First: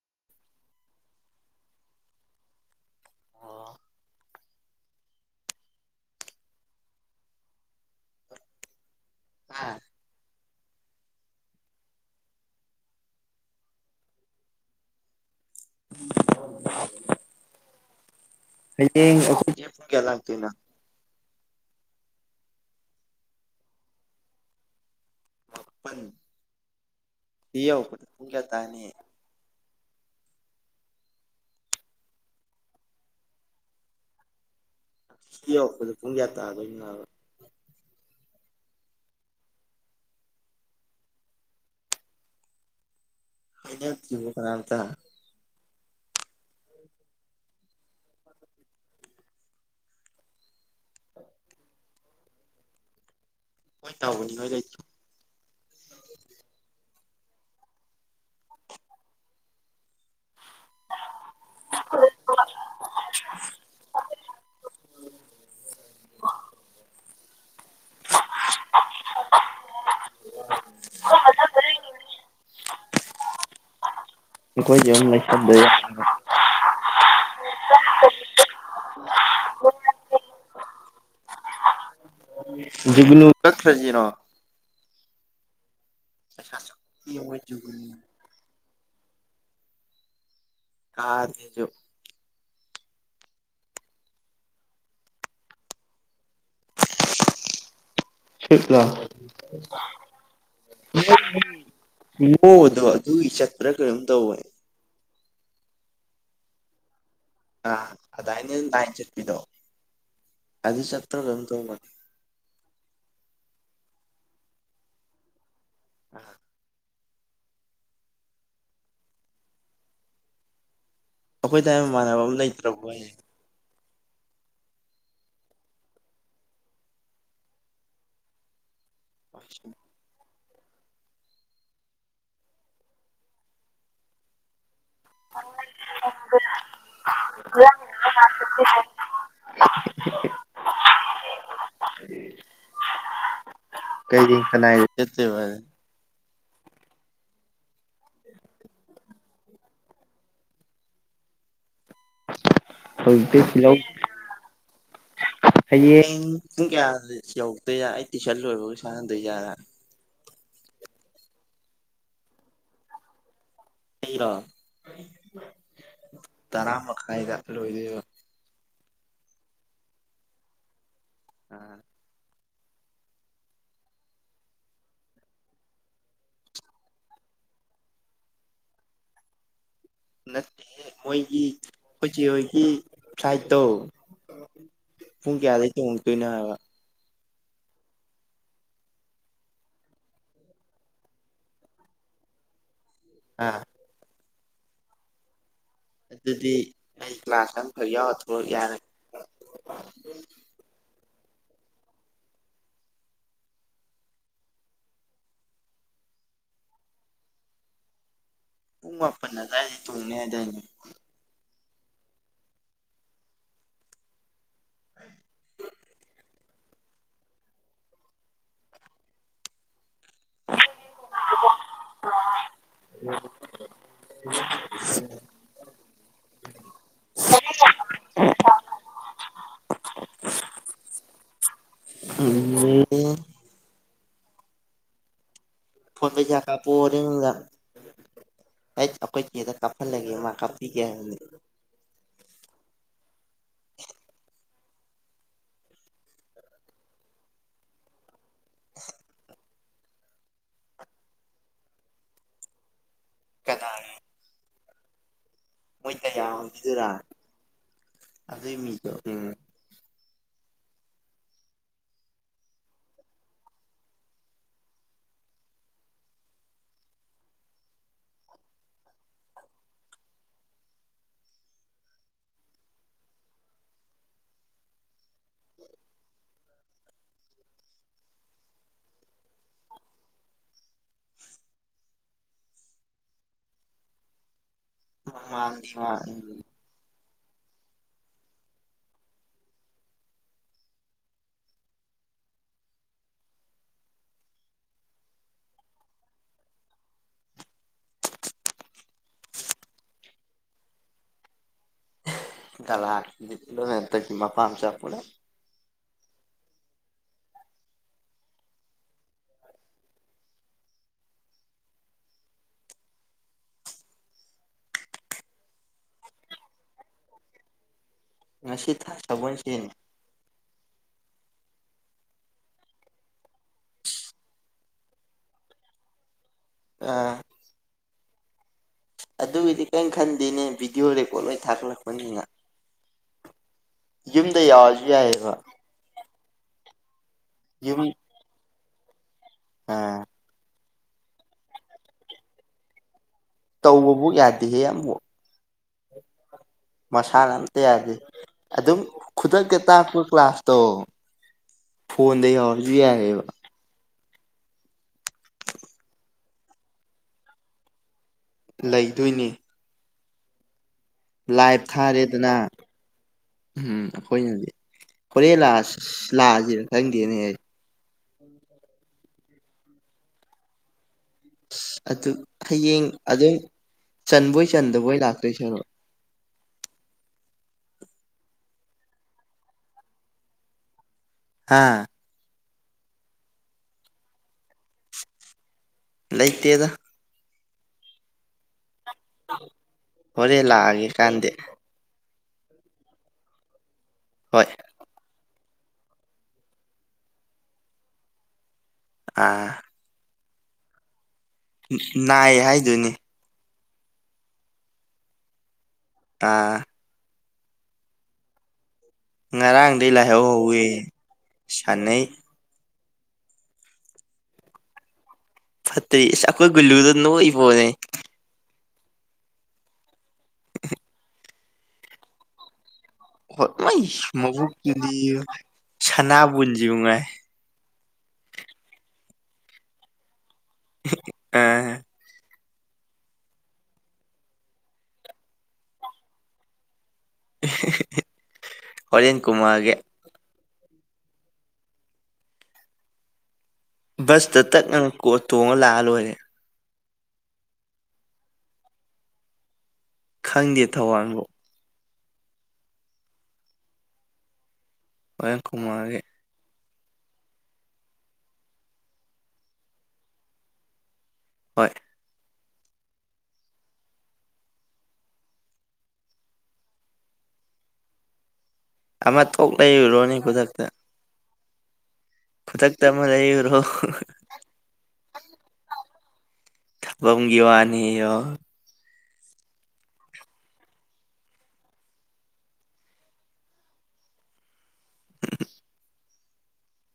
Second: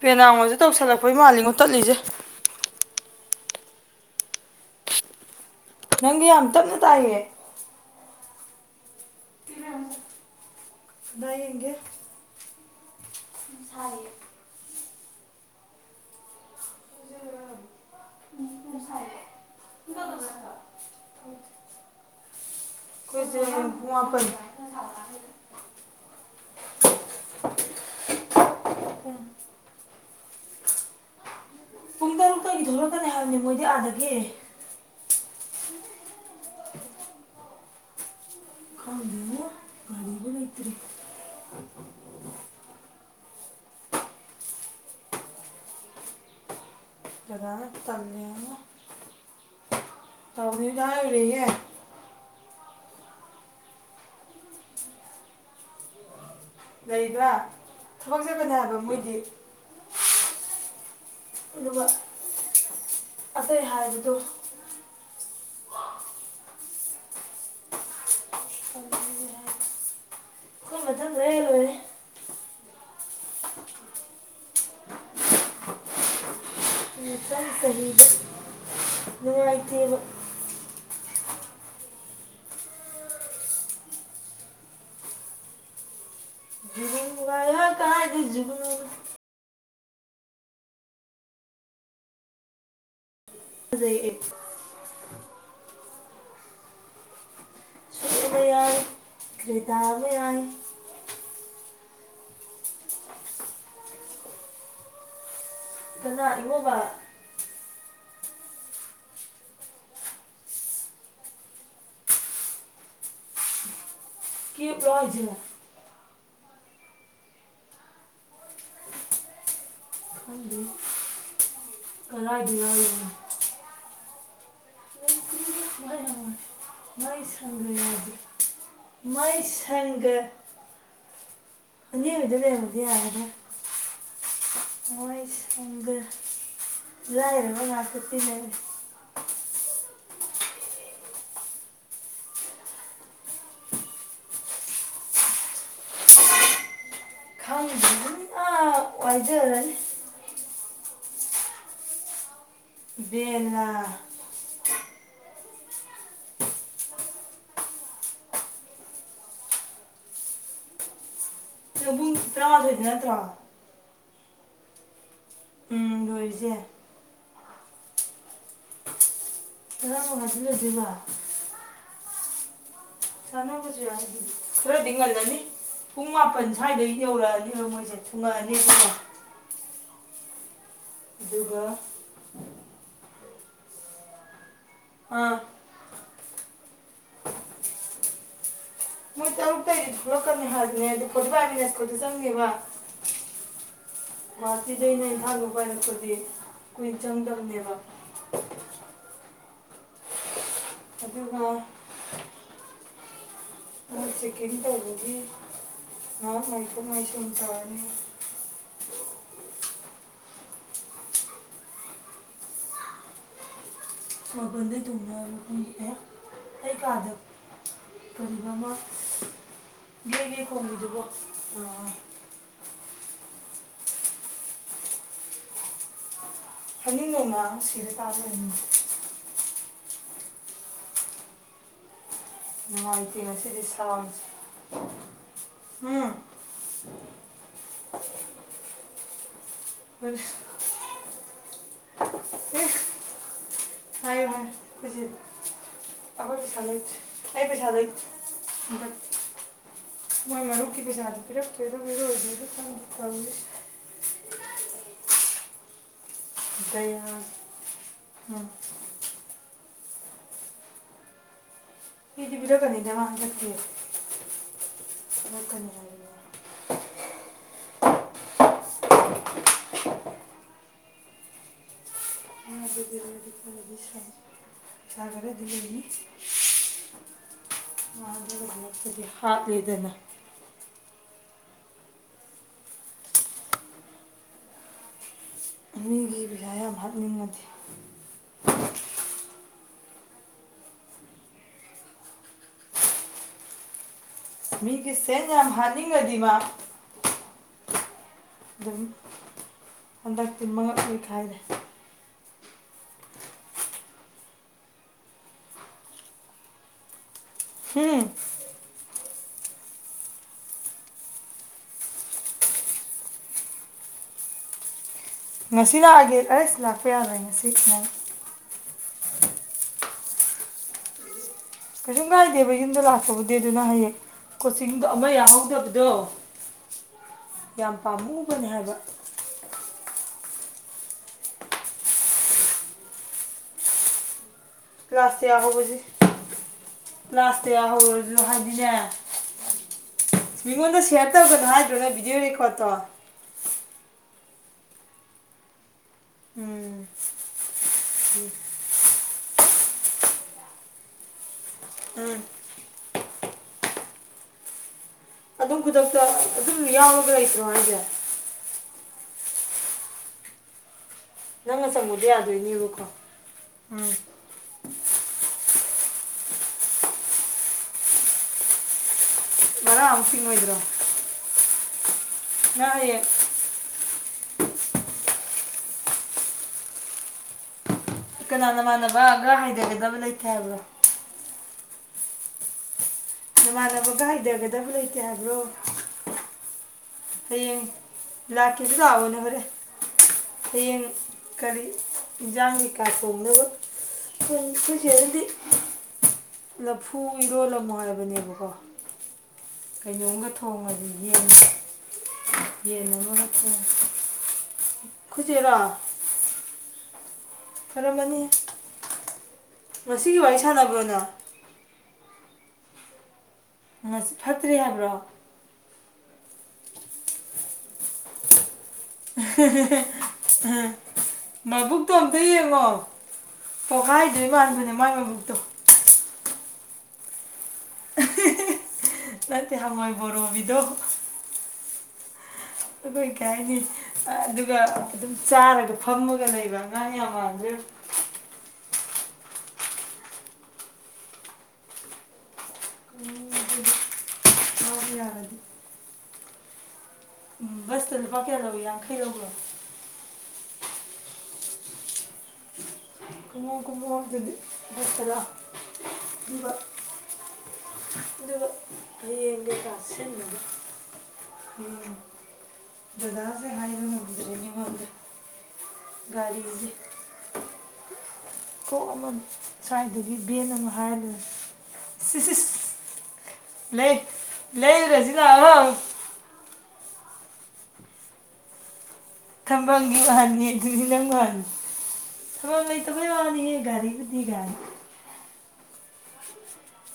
ꯄꯔꯦꯂꯥꯡ ꯍꯣꯏꯖꯨ ꯇꯧꯁꯜꯂꯛꯄꯩ ꯃꯥꯜꯂꯤꯉꯣ ꯇꯠꯂꯤꯖꯦ꯫ ꯑꯣ ꯅꯪꯗꯤ ꯌꯥꯝ ꯇꯞꯅ ꯇꯥꯏꯌꯦ꯫ ꯑꯥ [unintelligible] ꯀꯗꯥꯏ ꯌꯦꯡꯒꯦ ꯁꯥꯏꯌꯦ꯫ ꯍꯌꯦꯡ ꯑꯩꯈꯣꯏꯁꯦ ꯑꯩꯈꯣꯏꯖꯦ ꯄꯨꯡ ꯀꯌꯥꯗ ꯂꯥꯛꯇꯣꯏꯅꯣ꯫ ꯑꯩꯈꯣꯏꯖꯦ ꯍꯌꯦꯡ ꯄꯨꯡ ꯃꯥꯄꯟꯗ ꯫ ꯄꯟ ꯁꯤꯌꯧꯔꯛꯄꯗ ꯄꯨꯡ ꯀꯌꯥ ꯇꯥꯅꯤ꯫ ꯄꯨꯡ ꯇꯔꯨꯛꯇꯒꯤ ꯊꯣꯔꯛꯀꯅꯤ ꯅꯤ ꯍꯥꯏꯕꯅꯤ ꯃꯣꯏꯗꯤ ꯑꯥꯗꯒꯤ꯫ ꯁꯨ ꯌꯧꯔꯛꯄꯗ ꯄꯨꯡ ꯀꯌꯥ ꯇꯥꯗꯣꯏꯅꯣ ꯍꯥꯏꯕ꯫ ꯈꯪꯗꯦ ꯉꯣ ꯒꯥꯔꯤꯖꯨ ꯂꯩꯇꯦ꯫ ꯍꯥꯏꯅꯗꯔꯤꯕꯣ ꯀꯅꯥꯝꯇ꯫ ꯗꯗꯥꯅ ꯇꯝꯃꯦꯉꯣ ꯅꯥꯎꯕꯤ ꯍꯣꯏꯗ ꯍꯥꯏꯒꯔꯦꯌꯦ꯫ ꯃꯣꯏ ꯇꯧꯕꯅꯤ ꯅꯣꯏ ꯂꯩꯇꯔꯣ꯫ ꯂꯩꯕ ꯊꯕꯛꯆꯠꯀꯅꯤ ꯍꯥꯏꯕ ꯃꯣꯏꯗꯤ꯫ ꯑꯗꯨꯒ ꯑꯇꯩ ꯍꯥꯏꯕꯗꯣ꯫ [unintelligible] ꯇꯨꯝꯕ ꯆꯪꯒꯔꯦ ꯂꯣꯏꯔꯦ꯫ ꯑꯩꯈꯣꯏꯖꯨ ꯑꯃꯝ ꯂꯩꯁꯟꯗ ꯌꯥꯔ ꯔꯣꯏ꯫ ꯃꯊꯪ ꯆꯍꯤꯗ [unintelligible] ꯖꯨꯒꯨꯅꯨ ꯀꯛꯈꯔꯖꯦꯔꯣ꯫ ꯕꯩꯁꯥ [unintelligible] ꯖꯨꯒꯨꯅꯨ꯫ [unintelligible] ꯖꯨꯒꯨꯅꯨ꯫ ꯀꯥꯔꯅꯤꯖꯨ꯫ ꯐꯖꯩꯌꯦ꯫ ꯁꯨꯏꯞꯂꯣ꯫ [unintelligible] ꯏꯃꯣꯗꯣ ꯑꯗꯨꯒꯤ ꯆꯠꯄ꯭ꯔ ꯀꯩꯅꯣ ꯇꯧꯋꯦ꯫ ꯀꯅꯥ ꯏꯃꯣꯕ꯫ ꯑ ꯑꯗꯥꯏꯅ ꯂꯥꯏꯟ ꯆꯠꯄꯤꯗꯣ ꯑꯗꯨ ꯆꯠꯄꯔ ꯀꯩꯅꯣꯝꯇꯧꯋꯦ ꯃꯥꯗꯣ꯫ ꯀꯦꯞꯂꯣ ꯍꯥꯏꯖꯦ꯫ ꯑ꯫ ꯈꯪꯗꯦ꯫ ꯑꯩꯈꯣꯏ ꯗꯥꯏ ꯃꯃꯥꯟꯅꯕ ꯑꯃ ꯂꯩꯇ꯭ꯔꯕꯣꯏꯌꯦ꯫ ꯃꯥꯏꯁꯪꯒ ꯌꯥꯗꯦ ꯃꯣꯏ ꯁꯪꯒ ꯏꯅꯦ ꯍꯣꯏꯗ ꯂꯩꯔꯝꯕꯗꯤ ꯌꯥꯒꯗꯕꯅꯤ ꯃꯣꯏ꯫ ꯁꯪꯒ ꯂꯥꯏꯔꯕ ꯉꯥꯛꯇ ꯇꯤꯟꯅꯔꯦ꯫ [unintelligible] ꯀꯩꯒꯤ ꯀꯅꯥꯏꯗ ꯆꯠꯇꯣꯏꯕ ꯑꯗꯨꯗꯤ꯫ ꯈꯪꯗꯦꯗꯨꯅꯤ ꯑ꯫ ꯋꯥꯏꯖꯔꯅꯤ꯫ [unintelligible] ꯍꯌꯦꯡ ꯄꯨꯡ ꯀꯌꯥ ꯌꯧꯔꯛꯇꯣꯏꯖ ꯑꯩ ꯇꯨꯏꯁꯟ ꯂꯣꯏꯕꯒ ꯉꯥꯡꯗꯣꯏꯖꯥꯔ꯫ ꯇ꯭ꯔꯥꯃꯊꯣꯏꯗ ꯅꯠꯇ꯭ꯔꯣ꯫ ꯑꯩꯔꯣ [unintelligible] ꯇꯔꯥ ꯃꯈꯥꯏꯗ ꯂꯣꯏꯗꯣꯏꯕ꯫ ꯇꯔꯥ ꯃꯉꯥꯗ ꯂꯣꯏꯗꯣꯏꯕ꯫ [unintelligible] ꯁꯅꯕꯁꯨ ꯌꯥꯏ ꯈꯔꯗꯤ ꯉꯂꯝꯅꯤ꯫ ꯄꯨꯡ ꯃꯥꯄꯟ ꯁ꯭ꯋꯥꯏꯗꯩ ꯌꯧꯔꯛꯑꯅꯦꯕ ꯃꯣꯏꯁꯦ ꯊꯨꯡꯉꯛꯑꯅꯤ [unintelligible] ꯅꯠꯇꯦ ꯍꯦ ꯃꯣꯏꯒꯤ ꯑꯗꯨꯒ ꯑꯩꯈꯣꯏꯆꯦ ꯍꯣꯏꯒꯤ ꯐꯂꯥꯏꯠꯇꯣ ꯄꯨꯛ ꯑꯥ ꯀꯌꯥꯗ [unintelligible] ꯍꯥꯏꯕ꯫ ꯃꯣꯏ ꯇꯔꯨꯛꯛꯇꯒꯤ ꯊꯣꯛꯂꯛꯀꯅꯤ ꯍꯥꯏꯕꯅꯦ ꯑꯗꯨ ꯈꯣꯠꯇ ꯄꯥꯏꯃꯤꯅꯦꯠ ꯈꯣꯠꯇ ꯆꯪꯒꯦꯕ ꯑꯥ [unintelligible] ꯑꯗꯨꯗꯤ ꯀꯨꯏꯅ ꯑꯩ ꯀ꯭ꯂꯥꯁ ꯆꯪꯗꯕꯅꯦꯕ ꯑꯃꯈꯛ ꯌꯥꯎꯔ ꯊꯣꯛꯂꯛ ꯌꯥꯔꯦ꯫ ꯑꯗꯨꯒ ꯅꯣꯏ ꯆꯦꯀꯤꯡ ꯇꯧꯕꯒꯤ ꯉꯩꯍꯥꯛ ꯉꯥꯏꯊꯣꯛ ꯉꯥꯏꯁꯤꯟ ꯇꯧꯔꯅꯤ꯫ ꯄꯨꯡ ꯃꯥꯄꯟ ꯑꯗꯨꯋꯥꯏꯗ ꯊꯨꯡꯅꯦ ꯍꯥꯏꯗꯅꯦ꯫ ꯃꯄꯥꯟꯗꯩ ꯊꯣꯡꯅꯦ [unintelligible] ꯀꯩ ꯀꯥꯗ ꯀꯔꯤꯕ ꯑꯃ ꯒꯦ ꯒꯦ ꯈꯣꯡꯕꯤꯗꯨꯕꯣ ꯑ [unintelligible] ꯍꯔꯤꯅꯣꯡꯅꯥꯡ ꯑꯃ ꯁꯤꯔ ꯇꯥ ꯂꯩꯔꯝꯃꯦ꯫ ꯅꯨꯡꯉꯥꯏꯇꯦ ꯉꯁꯤꯗꯤ ꯁꯥꯎꯟꯁꯦ ꯎꯝ ꯐꯣꯟ ꯄꯩꯁꯥ ꯀꯥꯞꯄꯣꯗ ꯍꯩꯠ ꯑꯩꯈꯣꯏ ꯆꯦꯗ ꯀꯥꯞꯍꯜꯂꯒꯦ ꯃꯥ ꯀꯥꯞ [unintelligible] [unintelligible] ꯍꯥꯏ ꯍꯥꯏ ꯍꯧꯖꯤꯛ ꯑꯩꯈꯣꯏ ꯄꯩꯁꯥ ꯑꯩ ꯄꯩꯁꯥ ꯂꯩꯇꯦ꯫ [unintelligible] ꯃꯣꯏ ꯃꯔꯨꯞꯀꯤ ꯄꯩꯁꯥꯗꯣ ꯄꯤꯔꯛꯇꯣꯏꯕ ꯄꯤꯔꯛꯑꯣꯏꯗꯣꯏꯕ ꯑꯗꯨ ꯈꯪꯗꯦ꯫ ꯀꯅꯥꯒ ꯃꯣꯏ ꯀꯌꯥꯈꯤꯗꯨꯔꯥ ꯗꯌꯥꯁꯦ ꯎꯝ ꯑꯗꯨ ꯃꯤꯗꯣ ꯎꯝ ꯄꯤꯗꯤ ꯄꯤꯔꯛꯀꯅꯤꯗ ꯃꯥ ꯍꯟꯗꯛꯇꯤ [unintelligible] ꯃꯒꯗꯤ [unintelligible] [unintelligible] ꯍꯥꯠꯂꯦꯗꯅ꯫ ꯃꯃꯥꯡꯒꯤ ꯃꯥ ꯃꯤꯒꯤ ꯎꯝ ꯄꯩꯁꯥ ꯌꯥꯝ ꯍꯥꯠꯅꯤꯡꯉꯗꯤ꯫ ꯃꯤꯒꯤ ꯁꯦꯟ ꯌꯥꯝ ꯍꯥꯅꯤꯡꯉꯗꯤ ꯃꯥ ꯑꯗꯨꯝ ꯍꯟꯗꯛꯇꯤ ꯃꯉꯛ ꯂꯩꯈꯥꯏꯔꯦ꯫ ꯒꯂꯥ ꯅꯤꯛ [unintelligible] ꯃꯄꯥ ꯃꯆꯥ ꯄꯨꯂꯞ꯫ ꯍꯨꯡ ꯉꯁꯤ ꯂꯥꯛꯑꯒꯦ ꯑꯩꯁ ꯂꯥꯛꯄ ꯌꯥꯔꯣꯏ ꯉꯁꯤ ꯅꯪ ꯉꯁꯤ ꯊ ꯁꯒꯣꯟꯁꯦꯟ ꯀꯩꯁꯨ ꯀꯥꯏꯗꯦꯕ ꯌꯨꯝꯗ ꯂꯥꯛꯄꯕꯨꯗꯤ ꯑꯗꯨꯅ ꯍꯌꯦꯡ ꯀꯣꯆꯤꯡꯗꯣ ꯑꯃ ꯌꯥꯍꯧꯗꯕꯗꯣ ꯑꯥ ꯌꯥꯝ ꯄꯥꯝꯃꯨꯕꯅꯦ ꯍꯥꯏꯕ꯫ ꯑꯗꯨꯒꯤꯗꯤ ꯀꯔꯤꯝ ꯈꯟꯗꯦꯅꯦ ꯚꯤꯗꯤꯑꯣ ꯔꯦꯀꯣꯔꯠ ꯂꯣꯏ ꯊꯥꯒꯠꯂꯛꯄꯅꯤꯅ꯫ ꯌꯨꯝꯗ ꯌꯥ ꯀꯂꯥꯁ ꯌꯥꯍꯧꯕꯖꯤ ꯀꯂꯥꯁꯇ ꯌꯥꯍꯧꯔꯁꯨ ꯍꯥꯏꯗꯤꯅꯦ ꯑ ꯃꯤꯉꯣꯟꯗ ꯁꯤꯌꯔ ꯇꯧꯒꯅꯣ ꯍꯥꯏꯗ꯭ꯔꯣꯅꯦ ꯚꯤꯗꯤꯑꯣ ꯔꯦꯀꯣꯔꯠꯇꯣ ꯇꯧꯕꯕꯨꯛ ꯌꯥꯗꯦꯍꯦ ꯑꯃꯕꯨꯛ꯫ ꯎꯝ ꯃꯁꯥꯅ ꯑꯝꯇ ꯌꯥꯗꯦ ꯑꯗꯨꯝ ꯈꯨꯗꯛꯇ ꯇꯥꯛꯄ ꯀ꯭ꯂꯥꯁꯇꯣ ꯎꯝ ꯐꯣꯟꯗ ꯌꯥꯎꯔꯖꯨ ꯌꯥꯏꯌꯦꯕ꯫ ꯑꯗꯨꯝ ꯈꯨꯗꯛꯇ [unintelligible] ꯌꯥꯎꯒ ꯂꯩꯇꯔꯣ ꯍꯥꯏꯖꯦ꯫ ꯂꯩꯗꯣꯏꯅꯤ꯫ ꯂꯥꯏꯚ ꯅꯪꯅ ꯆꯪꯕꯗꯤ ꯊꯥꯔꯦꯗꯅ ꯌꯥꯗꯣꯏꯅꯦꯕꯀꯣ ꯎꯝ ꯑꯩꯈꯣꯏꯅꯗꯤ ꯍꯣꯔꯦꯟ ꯂꯥꯛꯑ ꯂꯥꯛꯑꯁꯤꯔ ꯈꯪꯗꯦꯅꯦ ꯑꯩ ꯎꯝ [inaudible] ꯃ ꯑꯃꯁꯤꯡ ꯑꯣꯏꯒ꯭ꯔꯣ ꯑꯗꯨ ꯍꯌꯦꯡ ꯑꯗꯨꯝ ꯆꯟꯕꯣꯏ ꯆꯟꯗꯕꯣꯏ ꯂꯥꯛꯇꯣꯏꯁꯔꯣ ꯀꯅꯥꯅꯃꯥꯟꯅꯕꯒ ꯍꯥꯏꯊꯒꯗꯕ ꯂꯩꯇꯦ ꯍꯥꯏꯕꯗꯣ ꯍꯥꯥ ꯅꯃꯥꯟꯅꯕꯒ ꯍꯩꯊꯒꯗꯕ ꯂꯩꯇꯦ ꯍꯥꯏꯕ꯭ꯔꯣ ꯂꯩꯇꯦꯗ ꯍꯌꯦꯡ ꯂꯥꯛꯀꯦꯗ ꯂꯥꯛꯑꯑꯣꯅꯦ ꯍꯣꯔꯦꯟ ꯍꯣꯔꯦꯟ ꯍꯌꯦꯡ ꯂꯥꯛꯑꯒꯦ ꯀꯥꯟꯗꯤ ꯀꯔꯤ ꯖꯪꯒꯤꯀꯥ ꯁꯣꯡꯅꯕ ꯍꯣꯏ ꯐꯁ ꯑꯗꯨꯗꯤ ꯂꯐꯨ ꯏꯔꯣꯜꯂꯝꯨꯣ ꯍꯥꯏꯕꯅꯦꯕꯀꯣ ꯑꯥ ꯀꯩꯅꯣꯝꯒ ꯊꯣꯡꯉꯗꯤ ꯌꯦꯡꯉ ꯅꯥꯏꯌꯦ ꯍꯥꯏꯗꯨꯣꯏꯅꯤ ꯈꯆꯦꯔꯥ ꯇ ꯈꯔꯝꯝꯕꯅꯤ ꯉꯔꯥꯡꯗꯒꯤꯩ ꯂꯥꯏꯍꯧ ꯍꯧꯧꯏꯤ ꯁꯥꯟꯅꯕ꯭ꯔꯣ ꯅꯪ ꯁꯥꯟꯅꯩ ꯉꯁꯤ ꯐꯠꯇ꯭ꯔꯦ ꯍꯥꯏꯕ꯭ꯔꯣ ꯐꯠꯇ ꯑꯩꯈꯣꯏ ꯒꯜꯂꯨꯗꯅ ꯍꯣꯏꯕꯣꯅꯦꯦ ꯎ ꯃꯥꯏꯕꯨꯛꯇꯣ ꯑꯝꯇ ꯌꯦꯡꯉꯣ ꯍꯠ ꯃꯣꯏ ꯄꯣꯛꯈꯥꯏꯗꯣꯏ ꯃꯥꯟꯕꯅꯦ ꯃꯥꯏ ꯃꯕꯨꯛꯇꯨꯗꯤ ꯃꯕꯨꯛꯇꯣ ꯁꯅꯥꯕꯨꯟꯁꯤꯕꯨ ꯉꯥꯏ ꯅꯠꯇꯦ ꯍꯉꯣꯏ ꯣꯔꯣꯕꯤꯗꯣ ꯑꯦ ꯑꯗꯨ ꯀꯩ ꯍꯥꯏꯅꯤ ꯑꯗꯨꯒ ꯑꯗꯨꯝ ꯆꯥꯔꯒ ꯐꯝꯃꯒ ꯂꯩꯕ ꯑꯉꯥꯡ ꯌꯥꯝꯃ ꯍꯔꯟ ꯀꯨꯃꯥꯔꯒꯦ ꯕꯁꯇ ꯇꯛꯅ ꯉꯥꯎꯕ ꯌꯥꯔꯗꯤ ꯇꯣꯡꯉꯒ ꯂꯥꯛꯑ ꯂꯣꯏꯔꯦ ꯇ ꯂꯨꯄꯥ ꯀꯌꯥꯔꯒ ꯌꯥꯡꯈꯩ ꯂꯧꯔꯣ ꯈꯪꯗꯦ ꯊꯋꯥꯡꯕꯣ ꯀꯨꯝꯃꯨ ꯀꯃꯨ ꯇꯔꯥ ꯍꯣꯔꯦꯟ ꯀꯨꯝꯃꯛꯑꯒꯦ ꯕ ꯑꯗꯨꯒ ꯍꯌꯦꯡ ꯀꯩꯀꯥ ꯁꯤꯕꯕ ꯍꯣꯏ ꯍ ꯗꯗꯥꯁ ꯍꯥꯏꯅꯗꯅꯤꯗ ꯒꯥꯔꯤ ꯀꯣꯛ ꯑꯃ ꯊꯣꯛ ꯂꯩꯔꯨꯔꯣꯅꯦ ꯁ꯭ꯋꯥꯏꯗꯒꯤ ꯚꯦꯟ ꯈꯨꯗꯛꯇ ꯑꯃ ꯍꯥꯏꯔꯂꯦ ꯁꯤ ꯈꯨꯗꯛꯇ ꯑꯃ ꯂꯩ ꯌꯨꯔꯣ ꯂꯩꯔꯦꯁꯤꯗ ꯊꯪ ꯒꯤꯋꯥꯅꯤ ꯌ ꯊꯝꯕꯥꯜꯒꯤ ꯋꯥꯍꯟꯅꯤ ꯑꯗꯨꯗꯤ ꯅꯪ ꯋꯥꯍꯅꯤ ꯊꯇꯕꯨꯣꯏ ꯑꯅꯤꯒꯒꯥꯔꯤꯕꯨꯗꯤꯒꯒꯥꯅꯤ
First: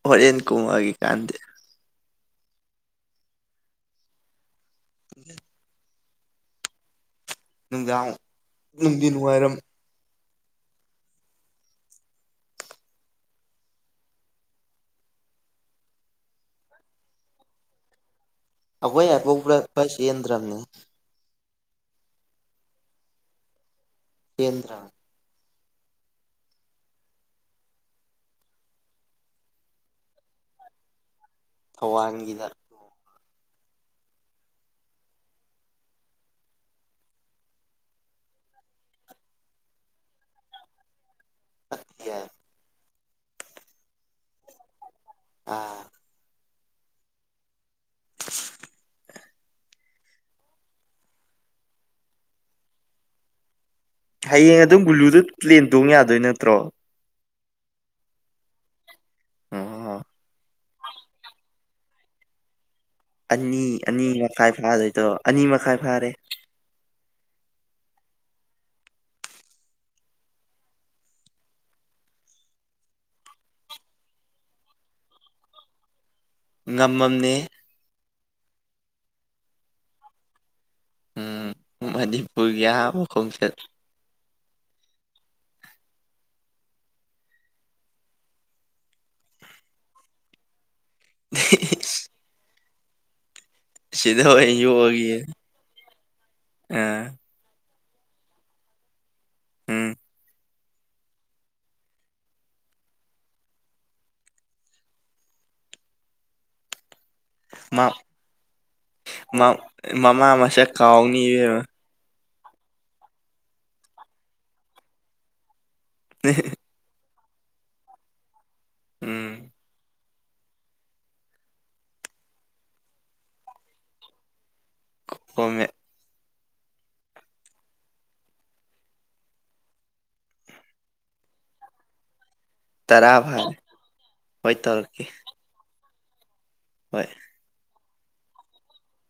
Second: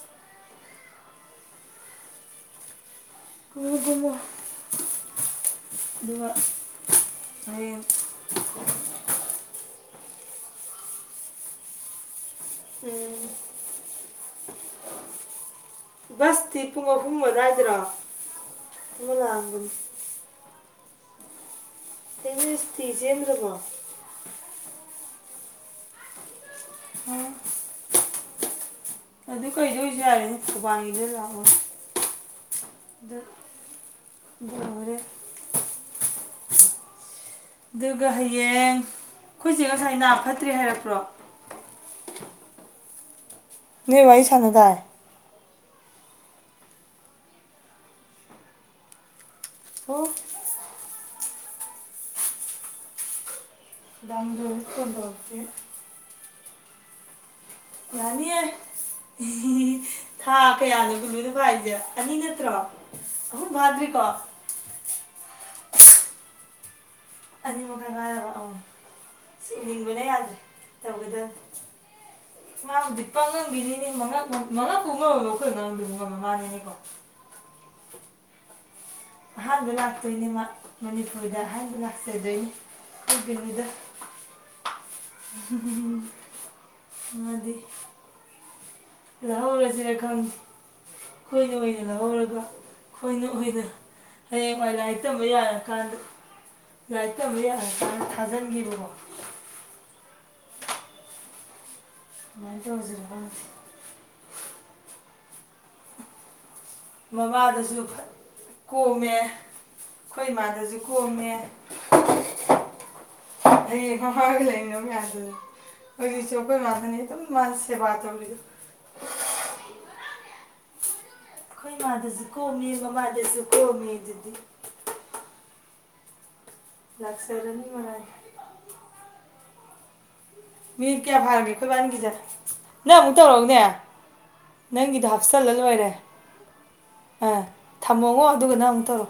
ꯍꯣꯔꯦꯟ ꯀꯨꯝꯃꯒꯤ ꯀꯥꯟꯗ ꯔꯨꯗꯤꯃꯣ ꯎ ꯑꯗꯨꯒ ꯍꯌꯦꯡ ꯅꯨꯡꯗ ꯅꯨꯡꯗꯤ ꯅꯨꯡꯉꯥꯏꯔꯝ ꯎꯝ [inaudible] ꯕꯁꯇꯤ ꯄꯨꯡ ꯑꯍꯨꯝ ꯑꯃꯏꯗ꯭ꯔꯥ ꯑꯩꯈꯣꯏ ꯍꯥꯏꯕꯕ꯭ꯔ ꯐ ꯌꯦꯟꯗ꯭ꯔꯕꯅꯦ ꯇꯇꯤꯖꯦꯟꯗ꯭ꯔꯃꯣ ꯀꯦꯟꯗ꯭ꯔꯅꯤ ꯎꯝ ꯑꯗꯨ ꯀꯩꯗ ꯑꯣꯏꯁꯨ ꯌꯥꯔꯦꯅꯦ ꯊꯧꯕꯥꯜꯒꯤꯗ ꯂꯥꯛꯑꯣ ꯊꯋꯥꯟꯒꯤꯗ ꯗ ꯔꯦ ꯑꯗꯨꯒ ꯍꯌꯦꯡ ꯑꯩꯈꯣꯏꯁꯦ ꯉꯁꯥꯏ ꯅꯥ ꯐꯠꯇ꯭ꯔꯦ ꯍꯥꯏꯔꯛꯄ꯭ꯔꯣ ꯑ ꯅ ꯚ ꯑꯩ ꯁꯥꯟꯅ ꯇꯥꯏ ꯑꯥ [unintelligible] ꯑꯣ ꯍꯌꯦꯡ ꯗꯥꯝꯖꯣꯟ ꯑꯗꯨꯝ ꯐꯣꯟ ꯒꯨꯂꯨꯗꯨ ꯇꯧꯔꯛꯇꯦ ꯄ꯭ꯂꯦꯟ ꯇꯣꯡ ꯌꯥꯗꯣꯏ ꯅꯠꯇ꯭ꯔꯣ ꯌꯥꯅꯤꯑꯦ꯫ ꯑꯣ꯫ ꯊꯥ ꯀꯌꯥꯅꯣ [inaudible] ꯍꯥꯏꯁꯦ ꯑꯅꯤ ꯅꯠꯇ꯭ꯔꯣ꯫ ꯑꯍꯨꯝ ꯑꯅꯤ ꯑꯅꯤ ꯐꯥꯗ꯭ꯔꯤꯀꯣ ꯃꯈꯥꯏ ꯐꯥꯗꯣꯏꯗꯣ ꯑꯅꯤ ꯃꯈꯥꯏ ꯐꯥꯔꯦ꯫ ꯑꯅꯤꯃꯛꯛꯇ ꯉꯥꯏ ꯑꯪ ꯁꯤꯅꯤꯡꯕꯅ ꯌꯥꯗ꯭ꯔꯦ ꯇꯧꯒꯗꯕ꯫ [inaudible] ꯉꯝꯃꯝꯅꯦ꯫ ꯑꯍꯥꯟꯕ ꯂꯥꯛꯇꯣꯏꯅꯤ ꯃꯥ꯫ ꯃꯅꯤꯄꯨꯔꯗ ꯎꯝ ꯑꯍꯥꯟꯕ ꯂꯥꯛꯆꯗꯣꯏꯅꯤ ꯃꯅꯤꯄꯨꯔꯒꯤ ꯑꯍꯥꯟꯕ ꯈꯣꯡꯆꯠ ꯕꯦꯕꯤꯗꫭ꯫ [inaudible] ꯂꯧꯍꯧꯔꯁꯤꯔꯥ ꯈꯪ ꯑꯩꯈꯣꯏꯅ ꯑꯣꯏꯅ ꯂꯧꯍꯧꯔꯒ ꯑꯩꯈꯣꯏꯅ ꯑꯣꯏꯅ ꯁꯤꯗ ꯑꯣꯏꯅ ꯍꯌꯦꯡꯋꯥꯏ ꯂꯥꯏꯔꯤꯛ ꯌꯣꯛꯑꯒꯦ ꯇꯝꯕ ꯌꯥꯔ ꯀꯥꯟꯗ ꯑꯥ ꯂꯥꯏꯔꯤꯛ ꯇꯝꯕ ꯌꯥꯔꯀꯥꯟꯗ ꯊꯥꯖꯟꯒꯤꯕꯀꫭ꯫ ꯎꯝ꯫ ꯑꯃꯥꯏꯅ ꯇꯔꯧꯖꯤꯔ ꯈꯪꯗꯦ꯫ ꯃꯃꯥꯗꯁꯨ ꯃꯥ ꯀꯣꯝꯃꯦ ꯃꯥ ꯑꯩꯈꯣꯏ ꯃꯃꯥ ꯃꯁꯛ ꯏꯃꯥꯗꯁꯨ ꯀꯥꯎꯅꯤ ꯀꯣꯝꯃꯦ꯫ ꯏꯕꯦꯝꯃ [unintelligible] [inaudible] ꯍꯧꯖꯤꯛꯁꯨ ꯑꯩꯈꯣꯏ ꯃꯥꯗꯅꯤ ꯑꯗꯨꯝ ꯃꯥꯅ ꯁꯦꯕꯥ ꯇꯧꯔꯤꯗꯣ꯫ ꯎꯝ꯫ ꯑꯩꯈꯣꯏ ꯃꯥꯗꯁꯨ ꯀꯣꯝꯃꯦ ꯃꯃꯥꯗꯁꯨ ꯀꯣꯝꯃꯦ ꯑꯗꯨꯗꯤ꯫ [inaudible] ꯂꯥꯛꯆꯔꯅꯤ ꯃꯔꯥꯏ꯫ ꯃꯤ ꯀꯌꯥ ꯐꯥꯔꯒꯦ ꯑꯩꯈꯣꯏ ꯏꯕꯥꯅꯤꯒꯤꯁꯦ ꯅꯪ ꯇꯔꯥ ꯑꯃꯨꯛ ꯐꯥꯔꯦ ꯇꯧꯔꯛꯎꯅꯦ ꯍꯣꯏ ꯇꯧꯔꯛꯀꯦ ꯅꯪꯒꯤꯗꫭ ꯍꯥꯞ ꯆꯜꯂ ꯂꯣꯏꯔꯦ꯫ ꯍꯣꯏ꯫ ꯑꯥ ꯊꯝꯃꯣꯉꯣ ꯑꯗꯨꯒ ꯅꯪ ꯑꯃꯨꯛ ꯇꯧꯔꯣ꯫